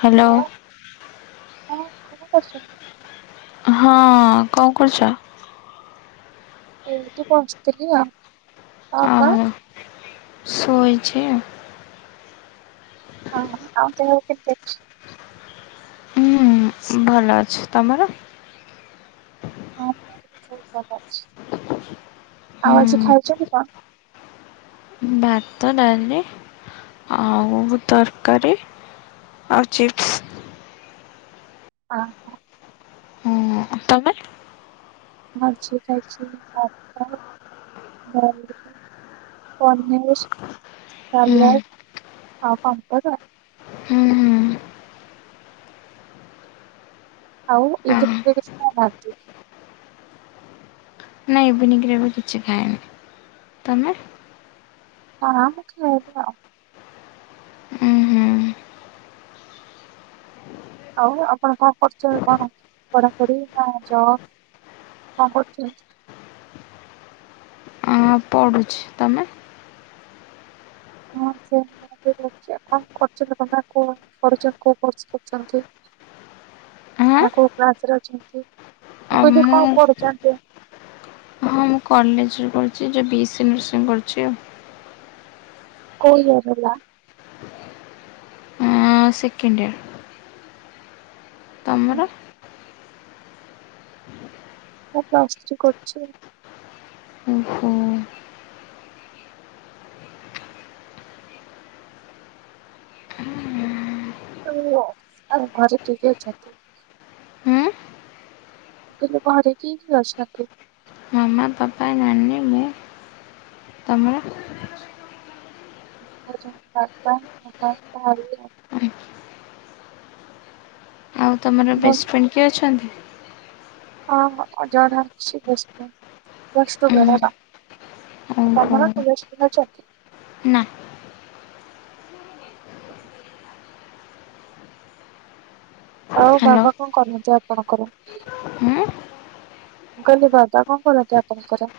Hello hello ହଁ କଣ କରୁଛନ୍ତି। ହଁ, କଣ କରୁଛ? ଏଇଠି ପହଞ୍ଚିଥିଲି ଆଉ ଙ୍କ ଓହୋ ଶୋଇଛି ଆଉ। ହଁ, ହଁ ଆଉ ଦେହ କେମତି ଅଛି। ଉଁ ଭଲ ଅଛୁ ତମର। ହଁ ବହୁତ ଭଲ ଅଛି ଆଉ ଆଜି ହୁଁ ଖାଇଛନ୍ତି କଣ? ଭାତ ଡାଲି ଆ ଆଉ ତରକାରୀ। ଆଉ ଚିପ୍ସ। ହଁ ତମେ। ମୁଁ ଆଜି ଖାଇଛି ଭାତ ଡାଲି ପନିର ହୁଁ ସାଲାଟ ଆଉ ପାମ୍ପଡ। ହୁଁ। ଆଉ ହଁ। ଇଜେନିଙ୍ଗ ରେ [unintelligible] କଣ ଭାରୁଚି ନାଇଁ ଇଭିନିଙ୍ଗରେ ବି କିଛି ଖାଏନି ତମେ। ହଁ ମୁଁ ଖାଇଲି ଆଉ। ଉଁ ହୁଁ ଆଉ ଆପଣ କଣ କରୁଚ କଣ? ପଢା ପଡି ନା ଜବ। କଣ କରୁଥିନି। ପଢୁଛି ତମେ। ହଁ ସେମେ [unintelligible] କଣ କରୁଚନ୍ତି କଣ [unintelligible] କୋଉ କୋର୍ସ କରୁଚନ୍ତି ଆଁ ନାଁ କୋଉ ବ୍ରାଞ୍ଚରେ ଅଛନ୍ତି। ଅ ମୁଁ କହିଲି କଣ ମୁଁ ପଢୁଛନ୍ତି? ହଁ ମୁଁ କଲେଜରେ ପଡୁଛି ଯେ ବି ଏସ୍ ସ ନର୍ସିଂ କରୁଛି ଆଉ। କୋଉ ୟର ହେଲା। ହଁ ସେକେଣ୍ଡୟର। ତମର। ମୁଁ ପ୍ଲସ ଥିରୀ କରୁଛି। ଓ ହୋ। [unintelligible] ଆଉ ଘରେ କିଏ କିଏ ଅଛନ୍ତି। ହୁଁ। ମୁଁ କହିଲି ଘରେ କିଏ କିଏ ଅଛନ୍ତି। ମାମା ପାପା ନାନୀ ମୁଁ ତମର। ଆମର ଅଛନ୍ତି ବାପା ମାମା ଭାଈ ଆ ଆଉ ତମର ମୁଁ ବେଷ୍ଟଫ୍ରେଣ୍ଡ କିଏ ଅଛନ୍ତି। ହଁ ହ ଜଣେ ଅଛିି ବେଷ୍ଟଫ୍ରେଣ୍ଡ ପ୍ଲସ ଟୁ ଉଁ, ବେଳ ର। ଆଉ ଓହୋ, ତମର କିଏ ବେଷ୍ଟଫ୍ରେ ଅଛନ୍ତି। ନା, ଆଉ ହ୍ୟାଲୋ, ବାବା କଣ କରନ୍ତି ଆପଣଙ୍କର ମୁଁ ଉଁ, କହିଲି ବାବା କଣ କରନ୍ତି ଆପଣଙ୍କର?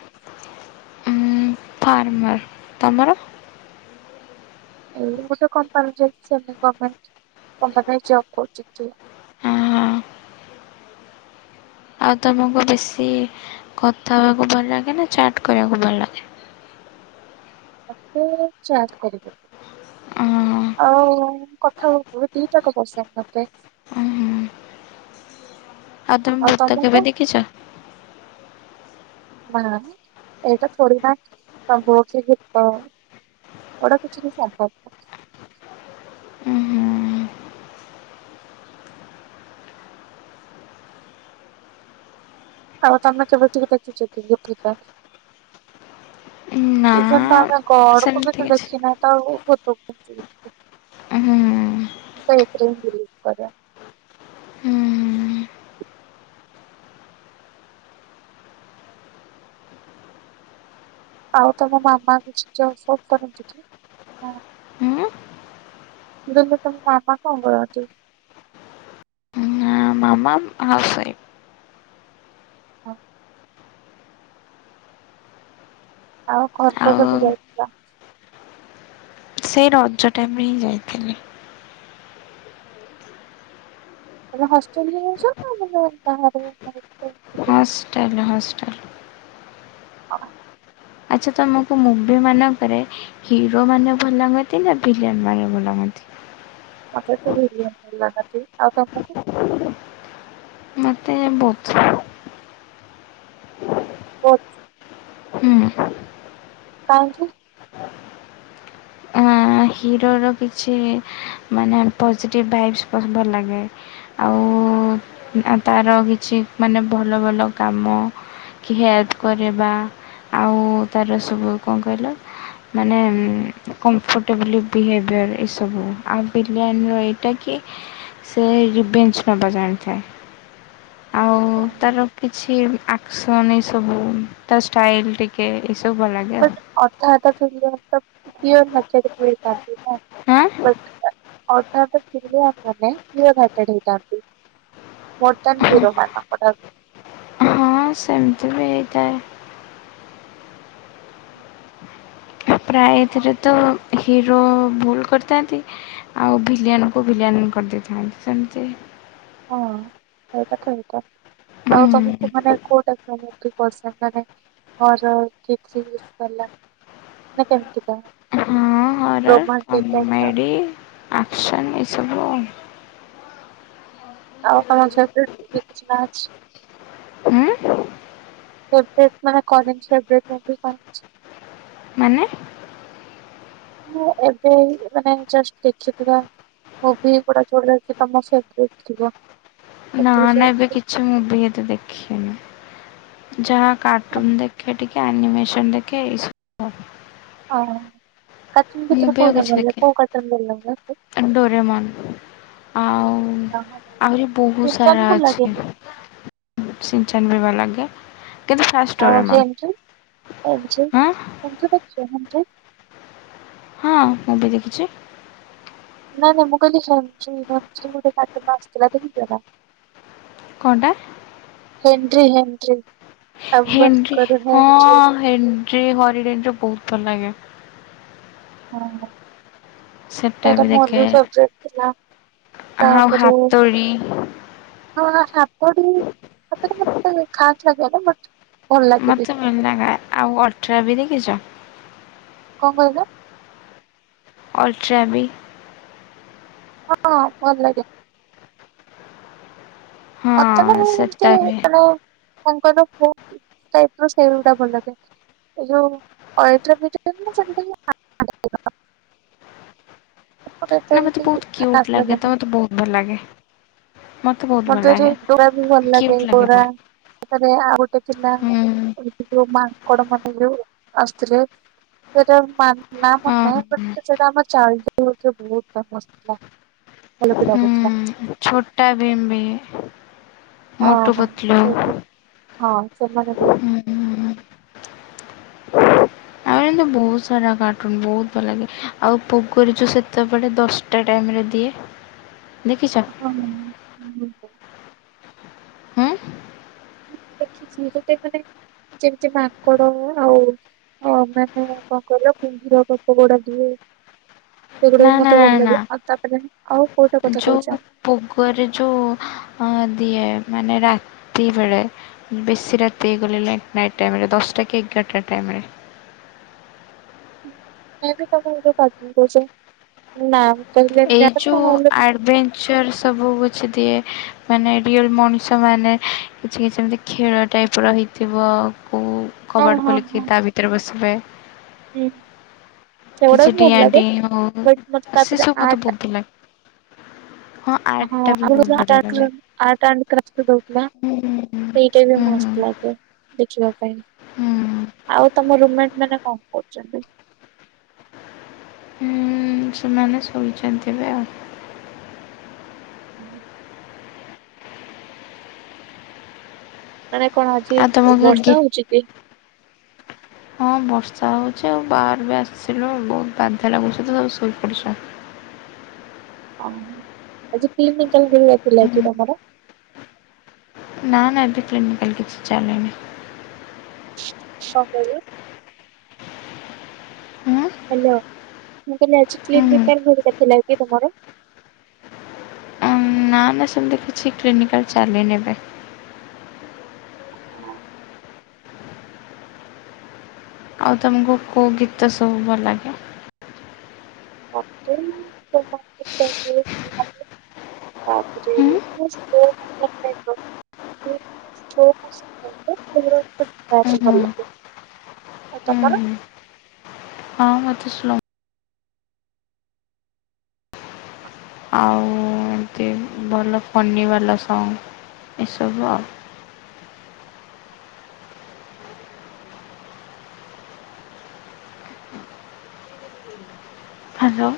ଫାରର୍ମର ତମର। ଏଇ ଗୋଟେ କମ୍ପାନୀରେ ଜେଇ [unintelligible] ଗମେଣ୍ଟ କମ୍ପାନୀରେ ଜବ କରୁଛନ୍ତି। ଆହା, ଆଉ ତମକୁ ବେଶୀ କଥା ହବାକୁ ଭଲ ଲାଗେ ନା ଚାଟ୍ କରିବାକୁ ଭଲ ଲାଗେ। ମତେ ଚାଟ୍ କରିବାକୁ। ଅଁ, ଆଉ କଥା ହବାକୁ ଦିଇଟାକ ପସନ୍ଦ ମୋତେ। ହୁଁ ଆଉ ତମେ ଭୂତ କେବେ ଦେଖିଛ। ନା ମ ଏଇଟା ଥୋଡିନା [unintelligible] ଗୀତ। ଏଡା କିଛି ବି ସମ୍ପର୍କ। ଉହୁଁ, ଆଉ ତମେ କେବେ ଟିକେ ଦେଖିଛ କି ପୂଜା ନା, ଇଭନ୍ ତ ଆମେ କଡକୁ ବି ସେମିତି ତ କିଛି, ଦେଖି ନାହିଁ। ଉହୁଁ, ତ ଏତରେ ମୁଁ ବିଲଭ କରେ। ଉହୁଁ, ଆଉ ତମ ମାମା କିଛି ଜବ ସବ କରନ୍ତି କି। ହୁଁ। [unintelligible] ତମ ମାମା କଣ କରୁଛି? ଆମ ମାମାମ୍ ହାଉସ୍ ୱାଇଫ୍। ହଁ। ଆଉ ଘରକୁ କେବେ ଆଉ ଯାଇଥିଲ? ସେଇ ରଜ ଟାଇମ ରେ ହିଁ ଯାଇଥିଲି। ଏବେ ହଷ୍ଟେଲରେ ରହୁଛ ନା ମାନେ କାହା ଘରେ [unintelligible] ହଷ୍ଟେଲ ହଷ୍ଟେଲ। [inaudible] ଆଚ୍ଛା ତମକୁ ମୁଭି ମାନଙ୍କରେ ହିରୋ ମାନେ ଭଲ ଲାଗନ୍ତି ନା ଭିଲିଆନ୍ ମାନେ ଭଲ ଲାଗନ୍ତି? ମତେ ସେଇ ଭିଲିଆନ୍ ଭଲ ଲାଗନ୍ତି। ଆଉ ତମକୁ? ନାଇ ବୋଥ୍। ବୋଥ୍ ହୁଁ। କାହିଁକି? ଆଁ ହିରୋର କିଛି ମାନେ ପଜିଟିଭ୍ ଭାଇବ୍ସ୍ ଭଲ ଲାଗେ। ଆଉ ତାର କିଛି ମାନେ ଭଲ ଭଲ କାମ କି ହେଲ୍ପ କରିବା, ଆଉ ତାର ସବୁ କଣ କହିଲ ମାନେ କମ୍ଫଟ ଟ ବିଲି ବିହେଭିୟର୍ ଏସବୁ। ଆଉ ଭିଲିଆନ୍ ର ଏଇଟା କି ସେ ରିଭେଞ୍ଜ୍ ନବା ଜାଣିଥାଏ। ଆ କାହିଁକି? ତାର କିଛି ଆକ୍ସନ୍ ଏସବୁ, ତା ଷ୍ଟାଇଲ ଟିକେ, ଏସବୁ ଭଲ ଲାଗେ। ଆଉ। ବଟ୍ ଅଧା ଅଧା ଫଲ୍ମ୍ ର କ୍ଲୀଅର [unintelligible] ବଟ୍ ଆଁ ଅଧା ଅଧା ଭିଲିଆନ୍ ମାନେ କ୍ଲିଅର ହାଟେଡ୍ ହେଇଥାନ୍ତି। ମୋର ଦ୍ୟାନ୍ ହିରୋ ମାନଙ୍କ ଠାରୁ। ହଁ ସେମିତି ବି ହେଇଥାଏ। [inaudible] ପ୍ରାୟ ଏଥିରେ ତ ହିରୋ ଭୁଲ କରିଥାନ୍ତି। ଆଉ ଭିଲିୟାନକୁ ଭିଲିଆନ କରିଦେଇଥାନ୍ତି। ସେମିତି। ହଁ [unintelligible] ଆଉ ତମକୁ ହୁଁ। ମାନେ କୋଉଟା [unintelligible] ପସନ୍ଦ ମାନେ? ହର କିଛି [unintelligible] ମାନେ କେମିତି କା? ହଁ ରୋମଟିକ୍ ଟାଇପ ର। ଆଛା। ଏସବୁ। ଆଉ [unintelligible] କିଛି ନା ଅଛି। ହୁଁ [unintelligible] ମାନେ? ମୁଁ ଏବେ ମାନେ ଜଷ୍ଟ୍ ଦେଖିଥିବା ମୁଁଭି ଗୋଡା ଯୋଉଟାକି ତମ [unintelligible] ଥିଲା। ନା ନା ଏବେ କିଛି ମୁଭି ଏତେ ଦେଖିନି। ଯାହା କାର୍ଟୁନ୍ ଦେଖେ ଟିକେ, ଆନିମେସନ ଦେଖେ, ଏସବୁ। [unintelligible] ହଁ। କାର୍ଟୁନ୍ ଭିତରେ ମୁଭି ଆଉ କୋଉ ଟା କିଛି ଭଲ ଲାଗେ? ଦେଖେ କଉ କାର୍ଟୁନ୍ ଭଲଲାଗେ? [unintelligible] ଡୋରେମନ୍ ଆଉ ଆହୁରି ବହୁତ୍ ସାରା ସିନଚାନ ଭଲ ଲାଗେନି ଅଛି। [unintelligible] ଲାଗା ଅଁ ଆଉ [unintelligible] ଥ୍ରି ହଁ ଆଣ୍ଡ୍ରଏଡ ହଁ କାଲି ଦେଖିଛି। ନାଇଁ ନାଇଁ ମୁଁ କହିଲି [unintelligible] ଗୋଟେ କାଟୁନୁଟେ ଆସଥିଲା ଦେଖିଚନା? କଁଅଟା? ହେଣ୍ଟ୍ରି ହାଣ୍ଡ୍ରି ହେଣ୍ଡ୍ରି ହଁ ହେଣ୍ଡ୍ରି ହରିଡ଼େଣ୍ଡ ବହୁତ୍ ଭଲ ଲାଗେ। ହଁ ସେଟା ସେରା ବି ଦେଖେ ଭଲ ସବ୍ଜେଟ୍ ଥିଲା। ଆଉ ତାପରେ ହାତୋଡ଼ି ହଁ ଆପଡି ଏତେବି ମତେ ଖାସ୍ ଲାଗିଲାନି ବଟ୍ ଭଲ ଲାଗେ ବି ମୋତେ ମିଳିନା ଆଉ ଅଠର ବି ଦେଖିଚ? କଣ କହିଲ? ଅଲଟ୍ରାବି? ହଁ ଭଲ ଲାଗେ। ହଁ ମତେ ମୁ ଏମିତି ସେଟା ବି ମାନେ କଣ କଇଁଲ [unintelligible] ସେଇଗୁଟା ଭଲଲାଗେ। ଏଇ ଯୋଉ [unintelligible] ଏତେ ନା ମତେ ବି ବହୁତ୍ ଖାସ୍ କିୟୁଟ୍ ଲାଗେତ ଲାଗେନି। ମତେ ବହୁତ୍ ଭଲ ଲାଗେ। ମୋତେ ଡୋରାବି ଭଲ ଲାଗେ କ୍ୟୁଟ୍ ଡୋରା ବହୁତ ସେଠିରେ ଆଉ ଗୋଟେ ଥିଲା ହୁଁ। ଏଠି ଯୋଉ ମାଙ୍କଡ଼ ମାନେ ଯଉ ଆସୁଥିଲେ ସେଟା ନା ନା ମନେନାହିଁ ହଁ ସେଟା ଆମ ଚାଉରେ ବହୁତ ଫେମସ୍ ଥିଲା। ଭଲବି ଲାଗୁଥିଲା। ହୁଁ ଛୋଟା ଭିମ୍ବି ମୋଟୁ ଓହୋ ପତୁଲୁ ସେଇଟା ହଁ ସେମାନେବି ହୁଁ। ମାନେ ବହୁତ ସାରା କାର୍ଟୁନ ବହୁତ ଭଲ ଲାଗେ ଆଉ [unintelligible] ସେତେବେଳେ ଦଶ ଏଟା ଟାଇମ୍ରେ ଦିଏ ଦେଖିଚ। ହଁ ହଁ। ହୁଁ ଁ ଦେଖିଛି ଗୋଟେ ମାନେ ଯେମିତି ମାଙ୍କଡ଼ ଆଉ ହଁ ମାନେ କଣ କହିଲ କୁମ୍ଭୀର ଗପ ଗୋଡ଼ ଦିଏ ନା ସେଗୁଡ଼ାବି ନା ମତେ ନା ଭଲ ନା ଲାଗେ ଆଉ ତାପରେ ଆଉ କୋଉଟା କଥା ଯୋଉ କହୁଚ? ପୋଗରେ ଯୋଉ ଅଁ ଦିଏ ମାନେ ରାତି ବେଳେ ବେଶୀ ରାତି ହେଇଗଲେ ଲେଟ୍ ନାଇଟ୍ ଟାଇମରେ ଦଶଟା କି ଏଗାରଟା ଟାଇମରେ ମୋର [unintelligible] କୋଉଚ ନା କହିଲ [unintelligible] ସେରା ସବୁ କିଛି ଦିଏ। ମାନେ ରିଅଲ ମଣିଷ ମାନେ କିଛି ସେମିତି ଖେଳ ଟାଇପର ରହିଥିବ କୋଉ ହଁ କବାଟ ହଁ ଖୋଲିକି ହଁ ତାଭିତରେ ବସିବେ। ହୁଁ କିଛି ସେଗୁଡ଼ାବି ଡିଆଁ ଭଲଲାଗେ ଡିଇଁ ହଉ ବଟ୍ ମତେ ସେ ତାପରେ ସବୁ ମତେ ଆଟ ବହୁତ ଭଲ ଲାଗେ। ଆର୍ଟ ହଁ ଟା ବି [unintelligible] ବହୁତ ବଢିଆ ଆଥିଲା ଲାଗେ। ହୁଁ ହୁଁ ସେଇଟାବି ହୁଁ ମସ୍ତ। ଲାଗେ ଦେଖିବା ପାଇଁ ହୁଁ। ଆଉ ତମ ରୁମାଟ୍ ମାନେ କଣ କରୁଚନ୍ତି। ହୁଁ। ହୁଁ ସେମାନେ ଶୋଇଚନ୍ତି ଏବେ। ହୁଁ। ମାନେ କଣ ଆଜି ଆଉ ତମକୁ ଗୀ ବର୍ଷା ହଉଚକି? ହଁ ବର୍ଷା ହଉଚି ଆଉ ବାହାରବି ଆସିଲୁ ବହୁତ ବାଧା ଲାଗୁଚିତ ସବୁ ଶୋଇପଡ଼ିଚ। ହ କିତି ମିିନଟାଲ ହୁଁ ଦଥିଲାକିି ତମର? ନା ନା ଏବେ କ୍ଲିନିକାଲ କିଛି ଚାଲିନି। [unintelligible] ହୁଁ। ହ୍ୟାଲୋ ମୁଁ କହିଲି ଆଜି ହୁଁ ହୁଁ କ୍ଲିିନକାଲ୍ ଥିଲା କି ତମର? ନା ନା ସେମିତି କିଛି କ୍ଲିନିକାଲ୍ ଚାଲିନି ଏବେ। ଆଉ ତମକୁ କୋଉ ଗୀତ ସବୁ ଭଲ ଲାଗେ? ମତେ ଏଇ [unintelligible] ତାପରେ ହୁଁ ସ୍ଲୋ [unintelligible] ହୁଁ ହୁଁ [unintelligible] ଆଉ ହୁଁ ତମର? ହୁଁ ହଁ ମତେ ସ୍ଲୋ ଆଉ ଏମତି ଭଲ ଫନି ବାଲା ସଙ୍ଗ ଏସବୁ ଆଉ। ହ୍ୟାଲୋ।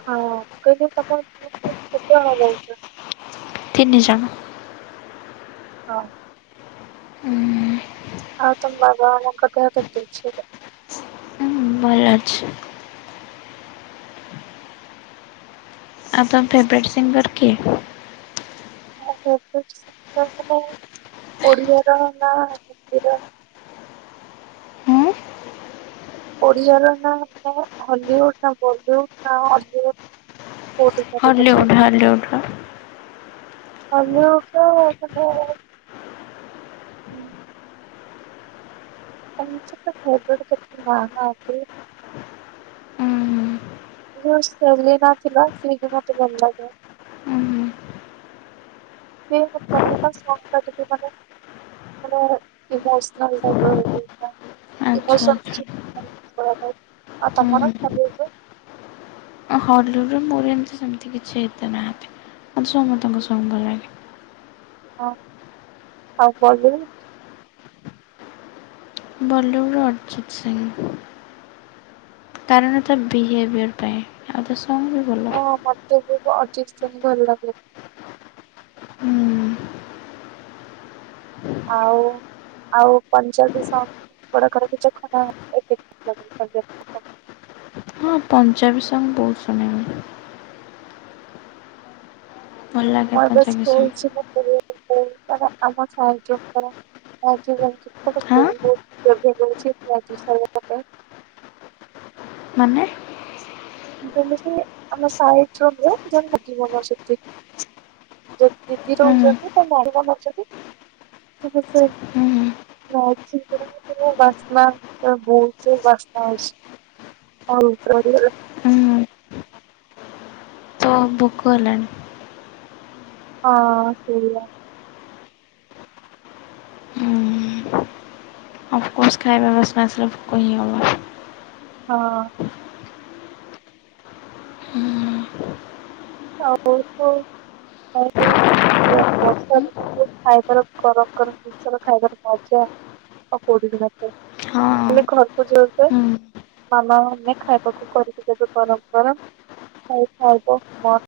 ହଁଁ କହିଲି ତମର କେତେ ଜଣ ଯାଉଛ? ତିନି ଜଣ। ହଁ ଉଁ ଆଉ ତମ ବାବା ମାମାଙ୍କ ଦେହ କେମିତି ଅଛି? ହଁ ଭଲ। ଅଛି। ଆଉ ତମ ଫେଭରେଟ୍ ସିଙ୍ଗର କିଏ? ମୋ ଫେବରେଟ୍ ସିଙ୍ଗର ମାନେ ଓଡ଼ିଆର ନା ହିନ୍ଦୀର? ହୁଁ ଓଡିଆର ନା ମାନେ ହଲିଉଡ ନା ବଲିଉଡ ନା ଅଲିଉଡ? କୋଉଠି କାର ହଲିଉଡ୍ ପଚାରୁଛ? ହଲିଉଡ୍ ର। ହଲିଉଡର ମାନେ ସେମିତି ତ ଫେବରେଟ କେହି ନାହାନ୍ତି। ଉଁ ହୁଁ ଯୋଉ ସେଲିନା ଥିଲା ସେଇକି ମତେ ଭଲ ଲାଗେ। ହୁଁ [unintelligible] ଇମୋସନାଲ ଟାଇପର ଆଚ୍ଛା ଇମୋସନ ଆଚ୍ଛା କିଛି [unintelligible] ଆଉ ତମର? ହଲିଉଡ଼ରେ ମୋର ଏମିତି ସେମିତି କିଛି ଏତେ ନାହାନ୍ତି ମୋତେ ସମସ୍ତଙ୍କ ସଙ୍ଗ ଭଲ ଲାଗେ। ହଁ ଆଉ ବଲିଉଡ? ବଲିଉଡ଼ର ଅରିଜିତ ସିଂ। କାରଣ ତା ବିହେଭିଅର ପାଇଁ ଆଉ ତା ସଙ୍ଗ ହଁ ମତେ ବି ଅରିଜିତ ସିଂ ଭଲ ଲାଗେ। ଆଉ ଆଉ ପଞ୍ଜାବି ସଙ୍ଗ ବଡ କରିକି ଦେଖ ନା [unintelligible] ପଞ୍ଜାବି ସଙ୍ଗ ବହୁତ ଶୁଣେ ମୁଁ। ଭଲ ଲାଗେ ମୁଁ ଏବେ ପଞ୍ଜାବୀ ସଙ୍ଗ୍ ଶୋଇଛି [unintelligible] ହଁ [unintelligible] ମାନେ [unintelligible] ଯଦି ଦିଦି ରହୁଛନ୍ତି ତ ନାଡି ବନଉଛନ୍ତି ଟିକେ ସେ ମ ଚ ବନା ବହୁ ବସ୍ନା ଅଛି [unintelligible] ହଉ ହଁ ଭୋକ ହେଲାଣି। ହଁ ସେଇଆ। କୌଣସି ଖାଇବା [inaudible] କହିହବନି। ହଁ। ହଉ। ବର୍ଷା ଦିନେ ଯୋଉ ଖାଇବାର ଗରମ ଗରମ ଜିନିଷ ର ଖାଇବାର ମଜା ଆଉ କୋଉ ଦିନ [inaudible] ଆମେ ଘରକୁ ଯାଉ ଜେ ହଁ ମାମା ମାନେ ଖାଇବାକୁ କରିକି ଦେବେ ଗରମ ଗରମ ଖାଇ ଖାଇବ ମ